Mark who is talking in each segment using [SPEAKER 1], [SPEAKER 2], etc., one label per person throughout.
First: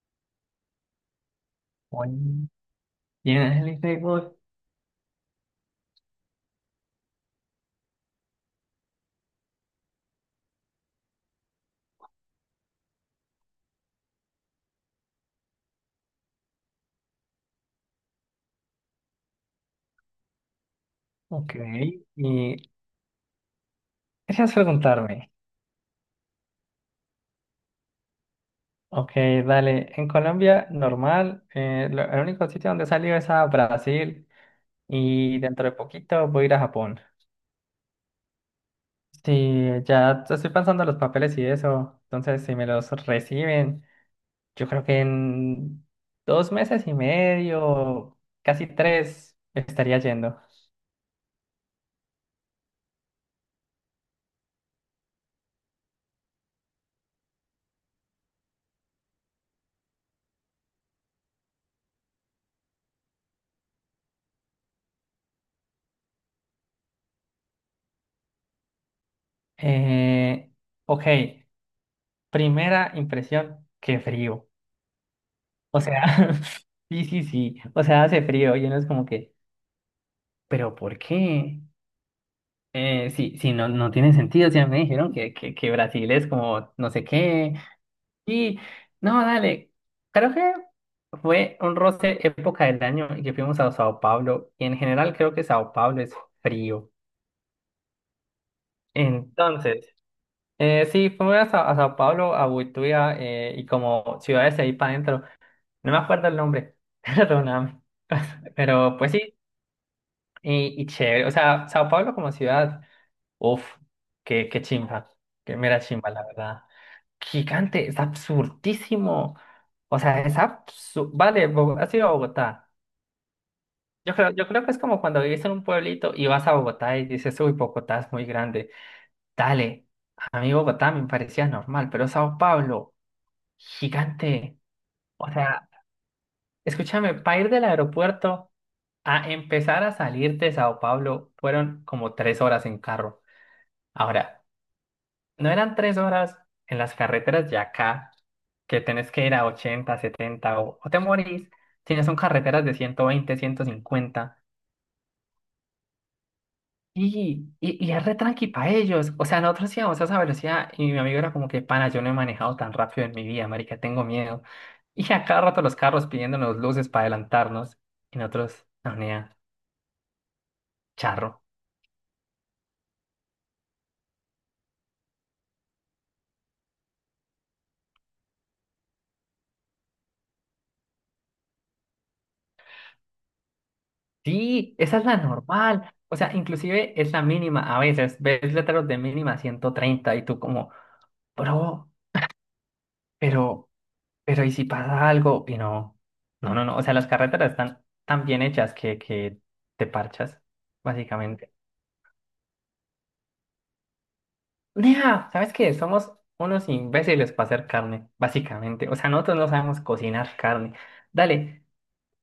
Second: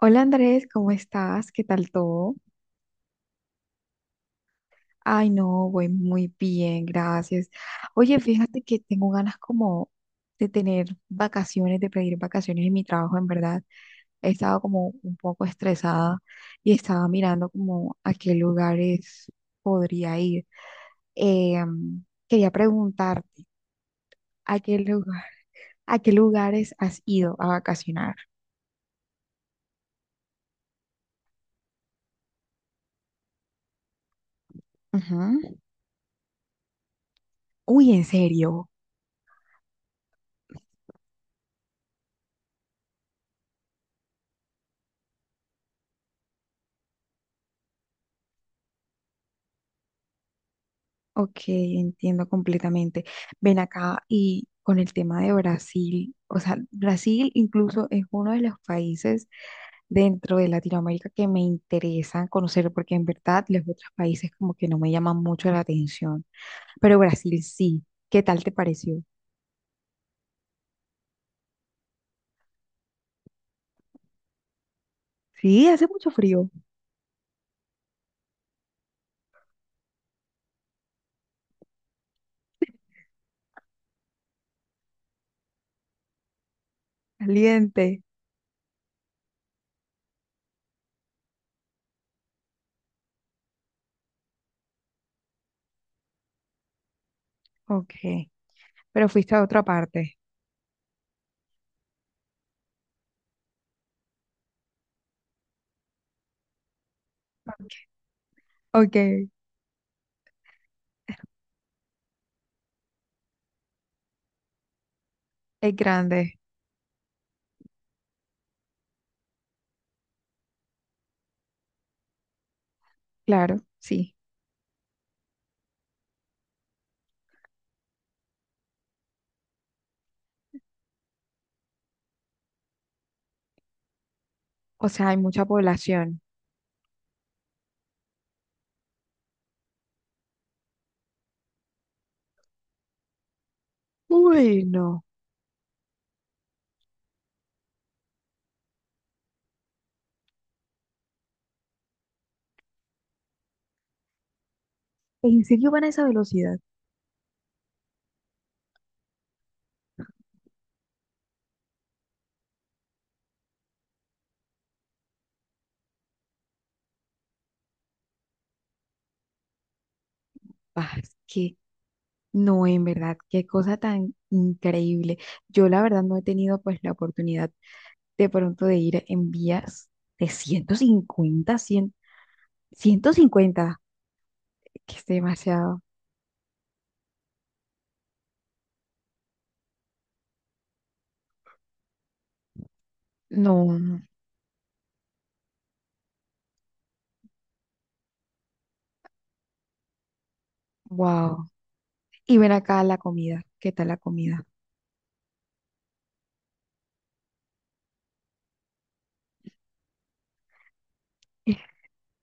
[SPEAKER 1] Hola Andrés, ¿cómo estás? ¿Qué tal todo?
[SPEAKER 2] Muy bien, el Facebook.
[SPEAKER 1] Ay, no, voy muy bien, gracias. Oye, fíjate que tengo ganas como de tener vacaciones, de pedir vacaciones en mi trabajo, en verdad. He estado como un poco estresada y estaba mirando como a qué lugares podría ir.
[SPEAKER 2] Ok.
[SPEAKER 1] Quería
[SPEAKER 2] Y
[SPEAKER 1] preguntarte,
[SPEAKER 2] gracias
[SPEAKER 1] ¿a
[SPEAKER 2] por
[SPEAKER 1] qué lugar,
[SPEAKER 2] preguntarme.
[SPEAKER 1] a qué lugares has ido a vacacionar?
[SPEAKER 2] Ok, dale. En Colombia, normal. El único sitio donde he salido es a Brasil. Y
[SPEAKER 1] Ujú.
[SPEAKER 2] dentro de poquito voy a ir a Japón.
[SPEAKER 1] Uy, ¿en serio?
[SPEAKER 2] Sí, ya estoy pensando en los papeles y eso. Entonces, si me los reciben, yo creo que en 2 meses y medio, casi tres, estaría yendo.
[SPEAKER 1] Ok, entiendo completamente. Ven acá y con el tema de Brasil, o sea, Brasil incluso es uno de los países dentro de Latinoamérica que me interesa conocer porque en verdad los otros países como que no me llaman mucho la atención, pero Brasil sí. ¿Qué tal te pareció?
[SPEAKER 2] Eh, ok. Primera impresión, qué frío.
[SPEAKER 1] Sí,
[SPEAKER 2] O
[SPEAKER 1] hace
[SPEAKER 2] sea,
[SPEAKER 1] mucho frío,
[SPEAKER 2] sí, sí, sí. O sea, hace frío y uno es como que, ¿pero por qué? Sí, sí, no, no tiene sentido. O sea, me dijeron que Brasil es como no sé qué.
[SPEAKER 1] caliente.
[SPEAKER 2] Y no, dale. Creo que fue un roce época del año y que fuimos a Sao Paulo. Y en general creo que Sao Paulo es frío.
[SPEAKER 1] Ok, pero fuiste a otra
[SPEAKER 2] Entonces,
[SPEAKER 1] parte.
[SPEAKER 2] sí, fuimos a Sao Paulo, a Buituia y como ciudades ahí para adentro. No me acuerdo el nombre. Perdóname.
[SPEAKER 1] Ok,
[SPEAKER 2] Pero pues
[SPEAKER 1] es
[SPEAKER 2] sí. Y chévere, o sea, Sao Paulo como ciudad, uff, qué chimba, qué mera chimba, la
[SPEAKER 1] grande,
[SPEAKER 2] verdad. Gigante, es absurdísimo. O sea, es absurdo. Vale, has ido a Bogotá.
[SPEAKER 1] claro, sí.
[SPEAKER 2] Yo creo que es como cuando vivís en un pueblito y vas a Bogotá y dices, uy, Bogotá es muy grande. Dale, a mí Bogotá me parecía normal, pero Sao Paulo, gigante.
[SPEAKER 1] O sea, hay
[SPEAKER 2] O
[SPEAKER 1] mucha
[SPEAKER 2] sea,
[SPEAKER 1] población.
[SPEAKER 2] escúchame, para ir del aeropuerto a empezar a salir de Sao Paulo fueron como 3 horas en carro. Ahora,
[SPEAKER 1] Bueno.
[SPEAKER 2] No eran 3 horas en las carreteras de acá, que tenés que ir a 80 70 o te morís, sino son carreteras de 120 150.
[SPEAKER 1] ¿En serio van a esa velocidad?
[SPEAKER 2] Y es re tranqui para ellos. O sea, nosotros íbamos a esa velocidad y mi amigo era como que, pana, yo no he manejado tan rápido en mi vida, marica, tengo miedo. Y a cada rato los carros pidiéndonos luces para adelantarnos y nosotros, no, nea,
[SPEAKER 1] Ah, es
[SPEAKER 2] charro.
[SPEAKER 1] que no, en verdad, qué cosa tan increíble. Yo la verdad no he tenido pues la oportunidad de pronto de ir en vías de 150, 100, 150,
[SPEAKER 2] Sí,
[SPEAKER 1] que
[SPEAKER 2] esa es
[SPEAKER 1] es
[SPEAKER 2] la
[SPEAKER 1] demasiado.
[SPEAKER 2] normal. O sea, inclusive es la mínima. A veces ves letreros de mínima 130 y tú como, bro, Pero,
[SPEAKER 1] No,
[SPEAKER 2] pero ¿y si pasa algo? Y no, no, no, no. O sea, las carreteras están tan bien hechas que te parchas,
[SPEAKER 1] wow.
[SPEAKER 2] básicamente.
[SPEAKER 1] Y ven acá la comida, ¿qué tal la comida?
[SPEAKER 2] Nea, ¿sabes qué? Somos unos imbéciles para hacer carne, básicamente. O sea, nosotros no sabemos cocinar carne. Dale,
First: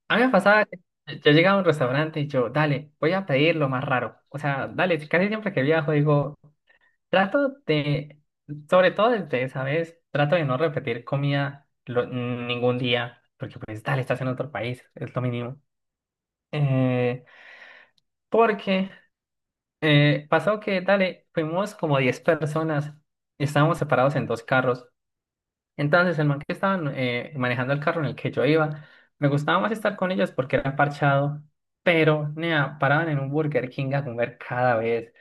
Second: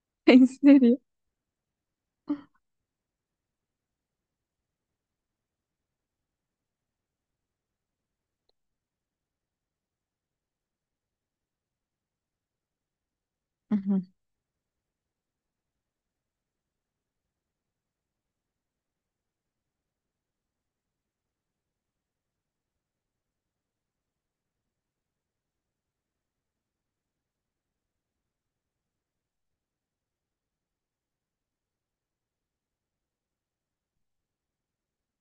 [SPEAKER 2] a mí me
[SPEAKER 1] ¿En
[SPEAKER 2] pasaba que
[SPEAKER 1] serio?
[SPEAKER 2] yo llegaba a un restaurante y yo, dale, voy a pedir lo más raro. O sea, dale, casi siempre que viajo digo, Trato de, sobre todo desde esa vez, trato de no repetir comida ningún día, porque pues
[SPEAKER 1] Ujú,
[SPEAKER 2] dale, estás en otro país, es lo mínimo. Eh, Porque pasó que, dale, fuimos como 10 personas y estábamos separados en dos carros. Entonces el man que estaba manejando el carro en el que yo iba, me gustaba más estar con ellos porque era parchado, pero nea, paraban en un Burger King a comer cada vez.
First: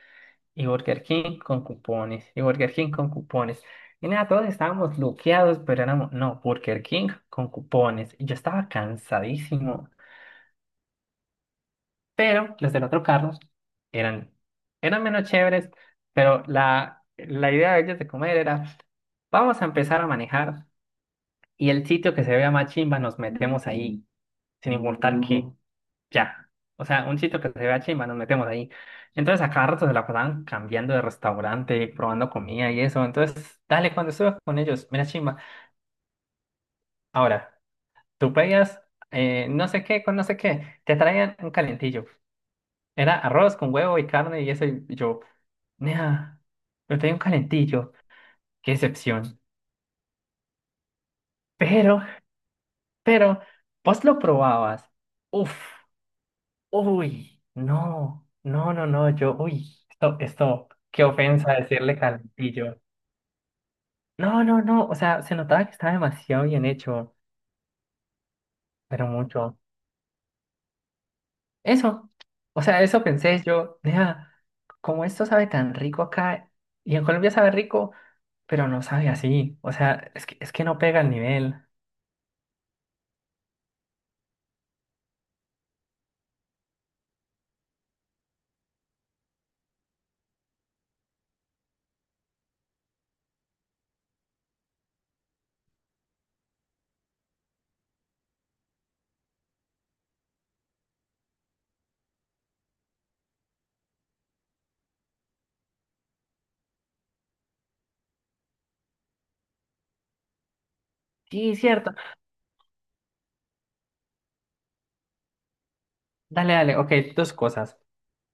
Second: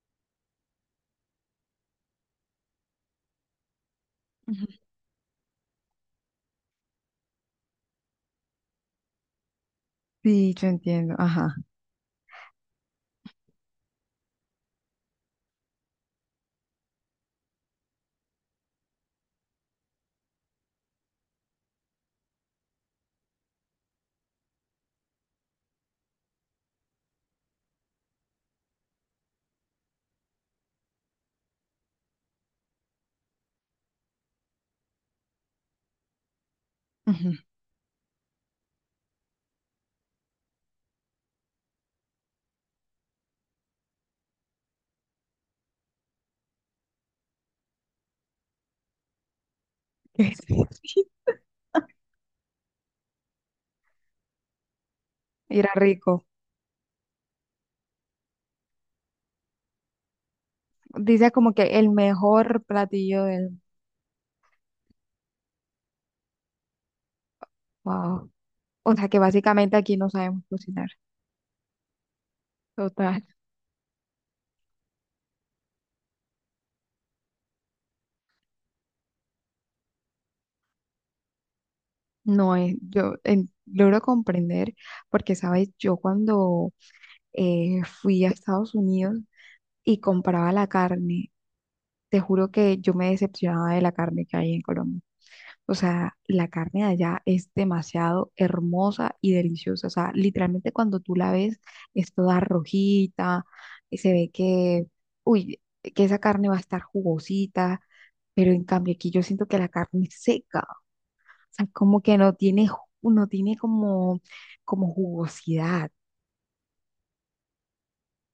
[SPEAKER 2] Y Burger King con cupones. Y Burger King con cupones. Y nada, todos
[SPEAKER 1] ujú.
[SPEAKER 2] estábamos bloqueados, pero éramos, no, Burger King con cupones. Y yo estaba cansadísimo.
[SPEAKER 1] Sí, yo entiendo, ajá.
[SPEAKER 2] Pero los del otro carro eran, eran menos chéveres, pero la idea de ellos de comer era, vamos a empezar a manejar y el sitio que se vea más chimba nos metemos ahí, sin importar qué. Ya. O sea, un sitio que se vea chimba, nos metemos ahí. Entonces, a cada rato se la pasaban cambiando de restaurante, probando comida y eso. Entonces, dale, cuando estuve con ellos, mira chimba.
[SPEAKER 1] Ujú.
[SPEAKER 2] Ahora, tú pedías no sé qué con no sé qué, te traían un calentillo. Era arroz con huevo y carne y eso. Y yo, nea, me traía un calentillo, qué excepción. Pero, pero, vos lo probabas. Uf.
[SPEAKER 1] Era rico.
[SPEAKER 2] Uy, no, no, no, no, yo, uy, esto, qué
[SPEAKER 1] Dice como
[SPEAKER 2] ofensa
[SPEAKER 1] que el
[SPEAKER 2] decirle
[SPEAKER 1] mejor
[SPEAKER 2] calentillo.
[SPEAKER 1] platillo del...
[SPEAKER 2] No, no, no, o sea, se notaba que estaba demasiado bien hecho,
[SPEAKER 1] Wow. O
[SPEAKER 2] pero
[SPEAKER 1] sea que
[SPEAKER 2] mucho.
[SPEAKER 1] básicamente aquí no sabemos cocinar.
[SPEAKER 2] Eso, o sea, eso
[SPEAKER 1] Total.
[SPEAKER 2] pensé yo, nea, como esto sabe tan rico acá, y en Colombia sabe rico, pero no sabe así, o sea, es que no pega el nivel.
[SPEAKER 1] No es, logro comprender porque, sabes, yo cuando fui a Estados Unidos y compraba la carne, te juro que yo me decepcionaba de la carne que hay en Colombia. O sea, la carne de allá es demasiado hermosa y deliciosa. O sea, literalmente cuando tú la ves es toda rojita, y se ve que, uy, que esa carne va a estar jugosita. Pero en cambio aquí yo siento que la carne es seca.
[SPEAKER 2] Sí,
[SPEAKER 1] Sea,
[SPEAKER 2] cierto.
[SPEAKER 1] como que no tiene, no tiene como jugosidad.
[SPEAKER 2] Dale, dale, ok, dos cosas.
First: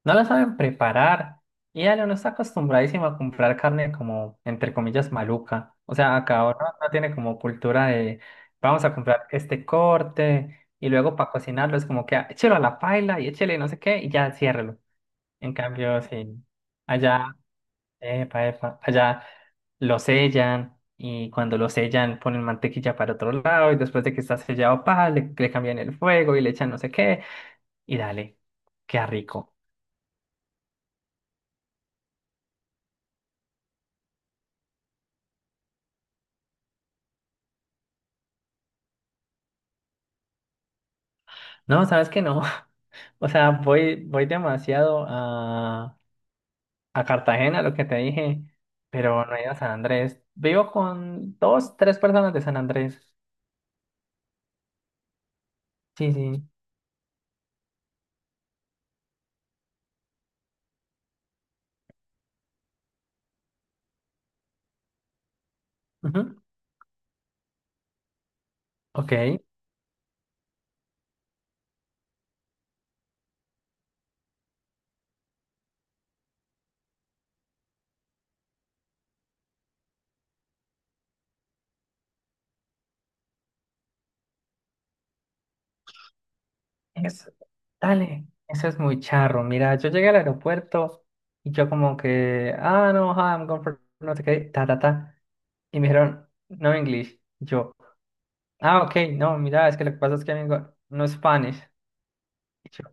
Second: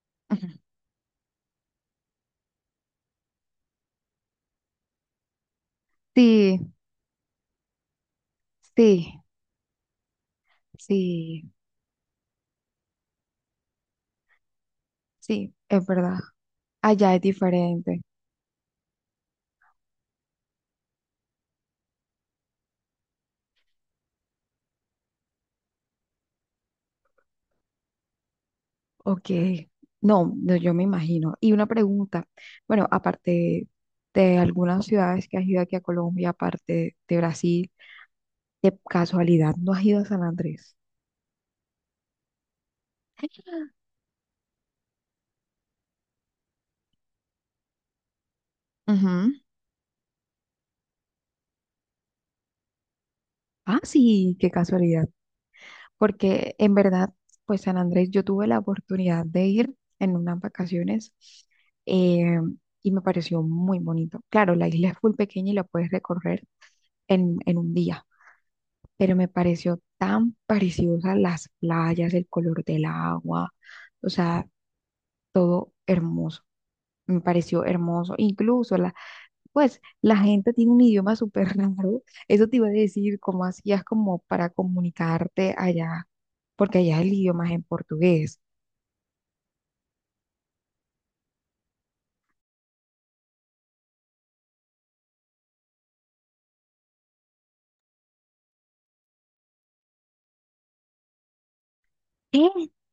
[SPEAKER 2] No la
[SPEAKER 1] Ujú.
[SPEAKER 2] saben preparar. Y Ale no está acostumbradísimo a comprar carne como, entre comillas, maluca. O sea, acá ahora
[SPEAKER 1] Sí,
[SPEAKER 2] no tiene como cultura de vamos a
[SPEAKER 1] sí,
[SPEAKER 2] comprar este corte y luego para
[SPEAKER 1] sí,
[SPEAKER 2] cocinarlo es como que "Ah, échelo a la paila y échele no sé qué y ya ciérrelo."
[SPEAKER 1] sí,
[SPEAKER 2] En
[SPEAKER 1] es
[SPEAKER 2] cambio,
[SPEAKER 1] verdad.
[SPEAKER 2] sí,
[SPEAKER 1] Allá es
[SPEAKER 2] allá,
[SPEAKER 1] diferente.
[SPEAKER 2] epa, epa, allá lo sellan y cuando lo sellan ponen mantequilla para otro lado y después de que está sellado, pa, le cambian el fuego y le echan no sé qué y dale, queda
[SPEAKER 1] Ok.
[SPEAKER 2] rico.
[SPEAKER 1] No, no, yo me imagino. Y una pregunta. Bueno, aparte de algunas ciudades que has ido aquí a Colombia, aparte de Brasil, de casualidad, ¿no has ido a San Andrés?
[SPEAKER 2] No, ¿sabes qué no? O sea, voy demasiado a Cartagena, lo que te dije, pero
[SPEAKER 1] Ujú.
[SPEAKER 2] no he ido a San Andrés. Vivo con dos, tres personas de San Andrés.
[SPEAKER 1] Ah, sí, qué casualidad.
[SPEAKER 2] Sí, sí.
[SPEAKER 1] Porque en verdad, pues San Andrés, yo tuve la oportunidad de ir en unas vacaciones eh, y me pareció muy bonito. Claro, la isla es muy pequeña y la puedes
[SPEAKER 2] Ujú.
[SPEAKER 1] recorrer en un día,
[SPEAKER 2] Ok.
[SPEAKER 1] pero me pareció tan preciosa las playas, el color del agua, o sea, todo hermoso. Me pareció hermoso. Incluso la, pues la gente tiene un idioma súper raro. Eso te iba a decir, cómo hacías como para comunicarte allá, porque allá el
[SPEAKER 2] Es,
[SPEAKER 1] idioma es en
[SPEAKER 2] dale,
[SPEAKER 1] portugués.
[SPEAKER 2] eso es muy charro. Mira, yo llegué al aeropuerto y yo como que, ah, no, hi, I'm going for no sé qué, ta, ta, ta. Y me dijeron, no English. Y yo, ah, ok, no, mira, es que lo que pasa es que vengo, no Spanish.
[SPEAKER 1] ¿Qué?
[SPEAKER 2] Y yo,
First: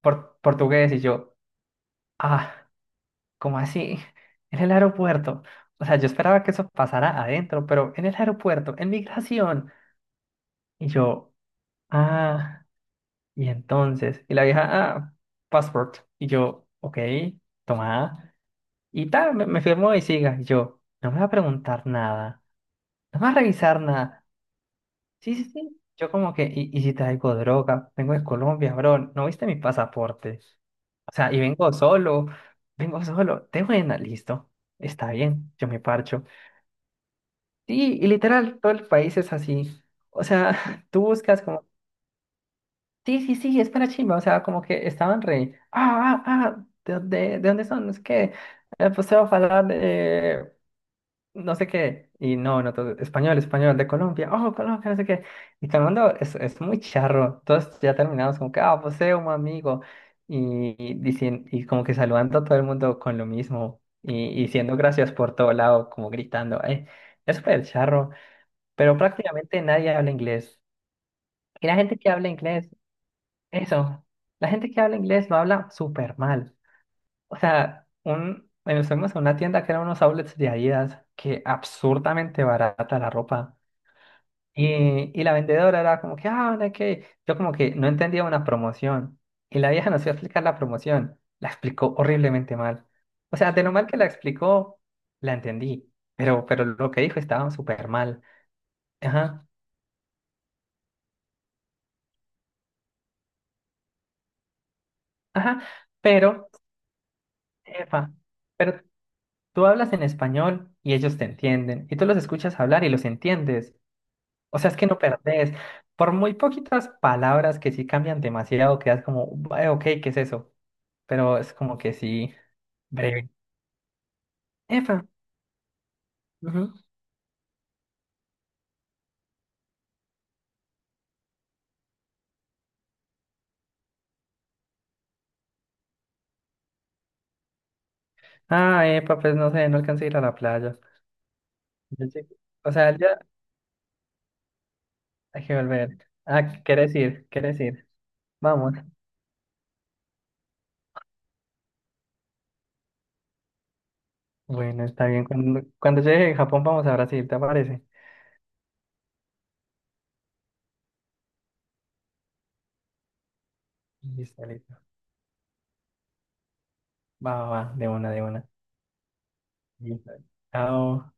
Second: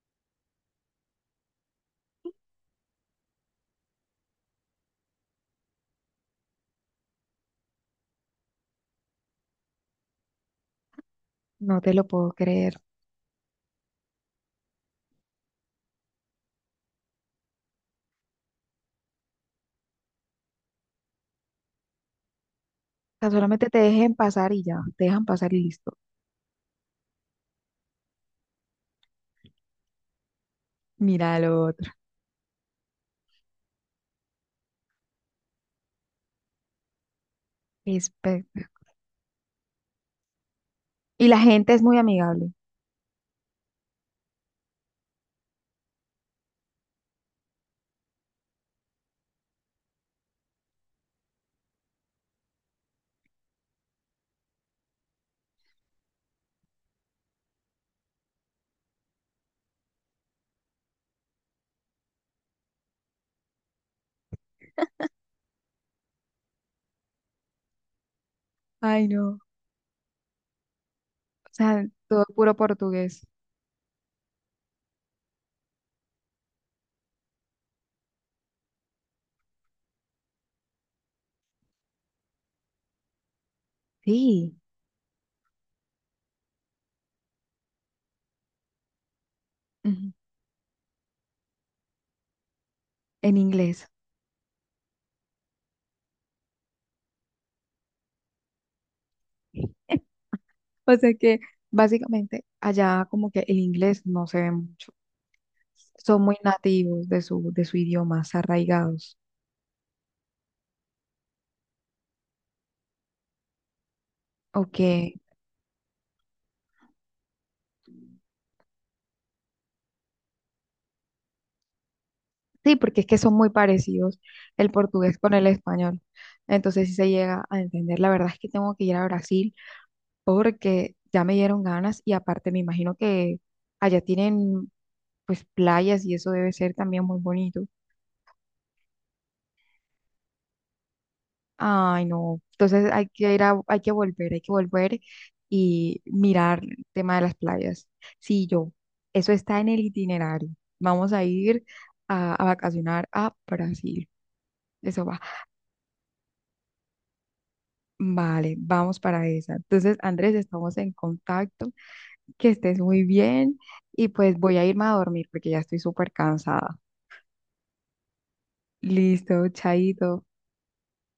[SPEAKER 2] Portugués." Y yo, ah. ¿Cómo así? En el aeropuerto. O sea, yo esperaba que eso pasara adentro, pero en el aeropuerto, en migración. Y yo,
[SPEAKER 1] No te lo puedo
[SPEAKER 2] ah,
[SPEAKER 1] creer. O
[SPEAKER 2] y entonces. Y la vieja, ah, passport. Y yo, ok, toma. Y tal, me firmó y siga. Y yo, no me va a preguntar nada. No me
[SPEAKER 1] sea,
[SPEAKER 2] va a
[SPEAKER 1] solamente te
[SPEAKER 2] revisar
[SPEAKER 1] dejen
[SPEAKER 2] nada.
[SPEAKER 1] pasar y ya, te dejan
[SPEAKER 2] Sí, sí,
[SPEAKER 1] pasar y
[SPEAKER 2] sí.
[SPEAKER 1] listo.
[SPEAKER 2] Yo como que, ¿y si traigo droga? Vengo de Colombia, bro. ¿No viste mi pasaporte? O sea,
[SPEAKER 1] Mira
[SPEAKER 2] y
[SPEAKER 1] lo otro.
[SPEAKER 2] vengo solo, de buena, listo, está bien, yo me parcho. Sí, y
[SPEAKER 1] Espe-
[SPEAKER 2] literal, todo el país es así. O sea, tú
[SPEAKER 1] Y la
[SPEAKER 2] buscas como,
[SPEAKER 1] gente es muy amigable.
[SPEAKER 2] sí, sí, sí, es para chimba. O sea, como que estaban re, ¿de dónde son? Es que, pues se va a hablar de no sé qué. Y no, no, todo, español, español, de Colombia, oh, Colombia, no sé qué. Y todo el mundo es muy charro. Todos ya terminamos como que, ah, pues un amigo. Y como que saludando a todo el mundo con lo mismo. Y diciendo gracias por todo lado, como gritando, es súper charro pero
[SPEAKER 1] Ay, no. O
[SPEAKER 2] prácticamente nadie habla inglés. Y la
[SPEAKER 1] sea,
[SPEAKER 2] gente que
[SPEAKER 1] todo
[SPEAKER 2] habla
[SPEAKER 1] puro
[SPEAKER 2] inglés,
[SPEAKER 1] portugués.
[SPEAKER 2] eso, la gente que habla inglés lo habla súper mal. O sea, bueno, fuimos a una tienda que eran unos outlets de Adidas, que absurdamente barata la ropa.
[SPEAKER 1] Sí,
[SPEAKER 2] Y la vendedora era como que, ah, no que... Yo como que no entendía una promoción. Y la vieja nos iba
[SPEAKER 1] ujú,
[SPEAKER 2] a explicar la promoción. La explicó horriblemente mal.
[SPEAKER 1] en
[SPEAKER 2] O sea, de lo
[SPEAKER 1] inglés.
[SPEAKER 2] mal que la explicó, la entendí. Pero lo que dijo estaba súper mal. Ajá,
[SPEAKER 1] O sea que básicamente allá como que el inglés no se ve mucho.
[SPEAKER 2] ajá.
[SPEAKER 1] Son muy
[SPEAKER 2] Pero...
[SPEAKER 1] nativos de su
[SPEAKER 2] Epa,
[SPEAKER 1] idioma, se
[SPEAKER 2] pero
[SPEAKER 1] arraigados.
[SPEAKER 2] tú hablas en español y ellos te entienden, y tú los escuchas hablar y los entiendes. O sea, es
[SPEAKER 1] Ok.
[SPEAKER 2] que no perdés. Por muy poquitas palabras que sí cambian demasiado, quedas como, ok, ¿qué es eso?" Pero es como que sí,
[SPEAKER 1] Sí, porque es que
[SPEAKER 2] breve.
[SPEAKER 1] son muy parecidos el
[SPEAKER 2] Epa,
[SPEAKER 1] portugués con el español.
[SPEAKER 2] ujú.
[SPEAKER 1] Entonces, si se llega a entender, la verdad es que tengo que ir a Brasil porque ya me dieron ganas y aparte me imagino que allá tienen pues playas y eso debe ser también muy bonito.
[SPEAKER 2] Ah, epa, pues no sé, no alcancé a ir a la playa.
[SPEAKER 1] Ay,
[SPEAKER 2] Yo llegué-
[SPEAKER 1] no.
[SPEAKER 2] O
[SPEAKER 1] Entonces
[SPEAKER 2] sea, ya
[SPEAKER 1] hay que volver
[SPEAKER 2] hay que volver.
[SPEAKER 1] y mirar
[SPEAKER 2] Ah,
[SPEAKER 1] el
[SPEAKER 2] ¿quieres
[SPEAKER 1] tema de
[SPEAKER 2] ir?
[SPEAKER 1] las
[SPEAKER 2] ¿Quieres ir?
[SPEAKER 1] playas. Sí, yo,
[SPEAKER 2] Vamos.
[SPEAKER 1] eso está en el itinerario. Vamos a ir a vacacionar a Brasil.
[SPEAKER 2] Bueno,
[SPEAKER 1] Eso
[SPEAKER 2] está
[SPEAKER 1] va.
[SPEAKER 2] bien. Cuando llegue a Japón, vamos a Brasil, ¿te parece?
[SPEAKER 1] Vale, vamos para esa. Entonces, Andrés, estamos en contacto. Que estés muy bien y pues
[SPEAKER 2] Listo,
[SPEAKER 1] voy a
[SPEAKER 2] listo.
[SPEAKER 1] irme a dormir porque ya estoy súper cansada.
[SPEAKER 2] Va, va, va, de una, de una.
[SPEAKER 1] Listo, chaito.
[SPEAKER 2] Chao.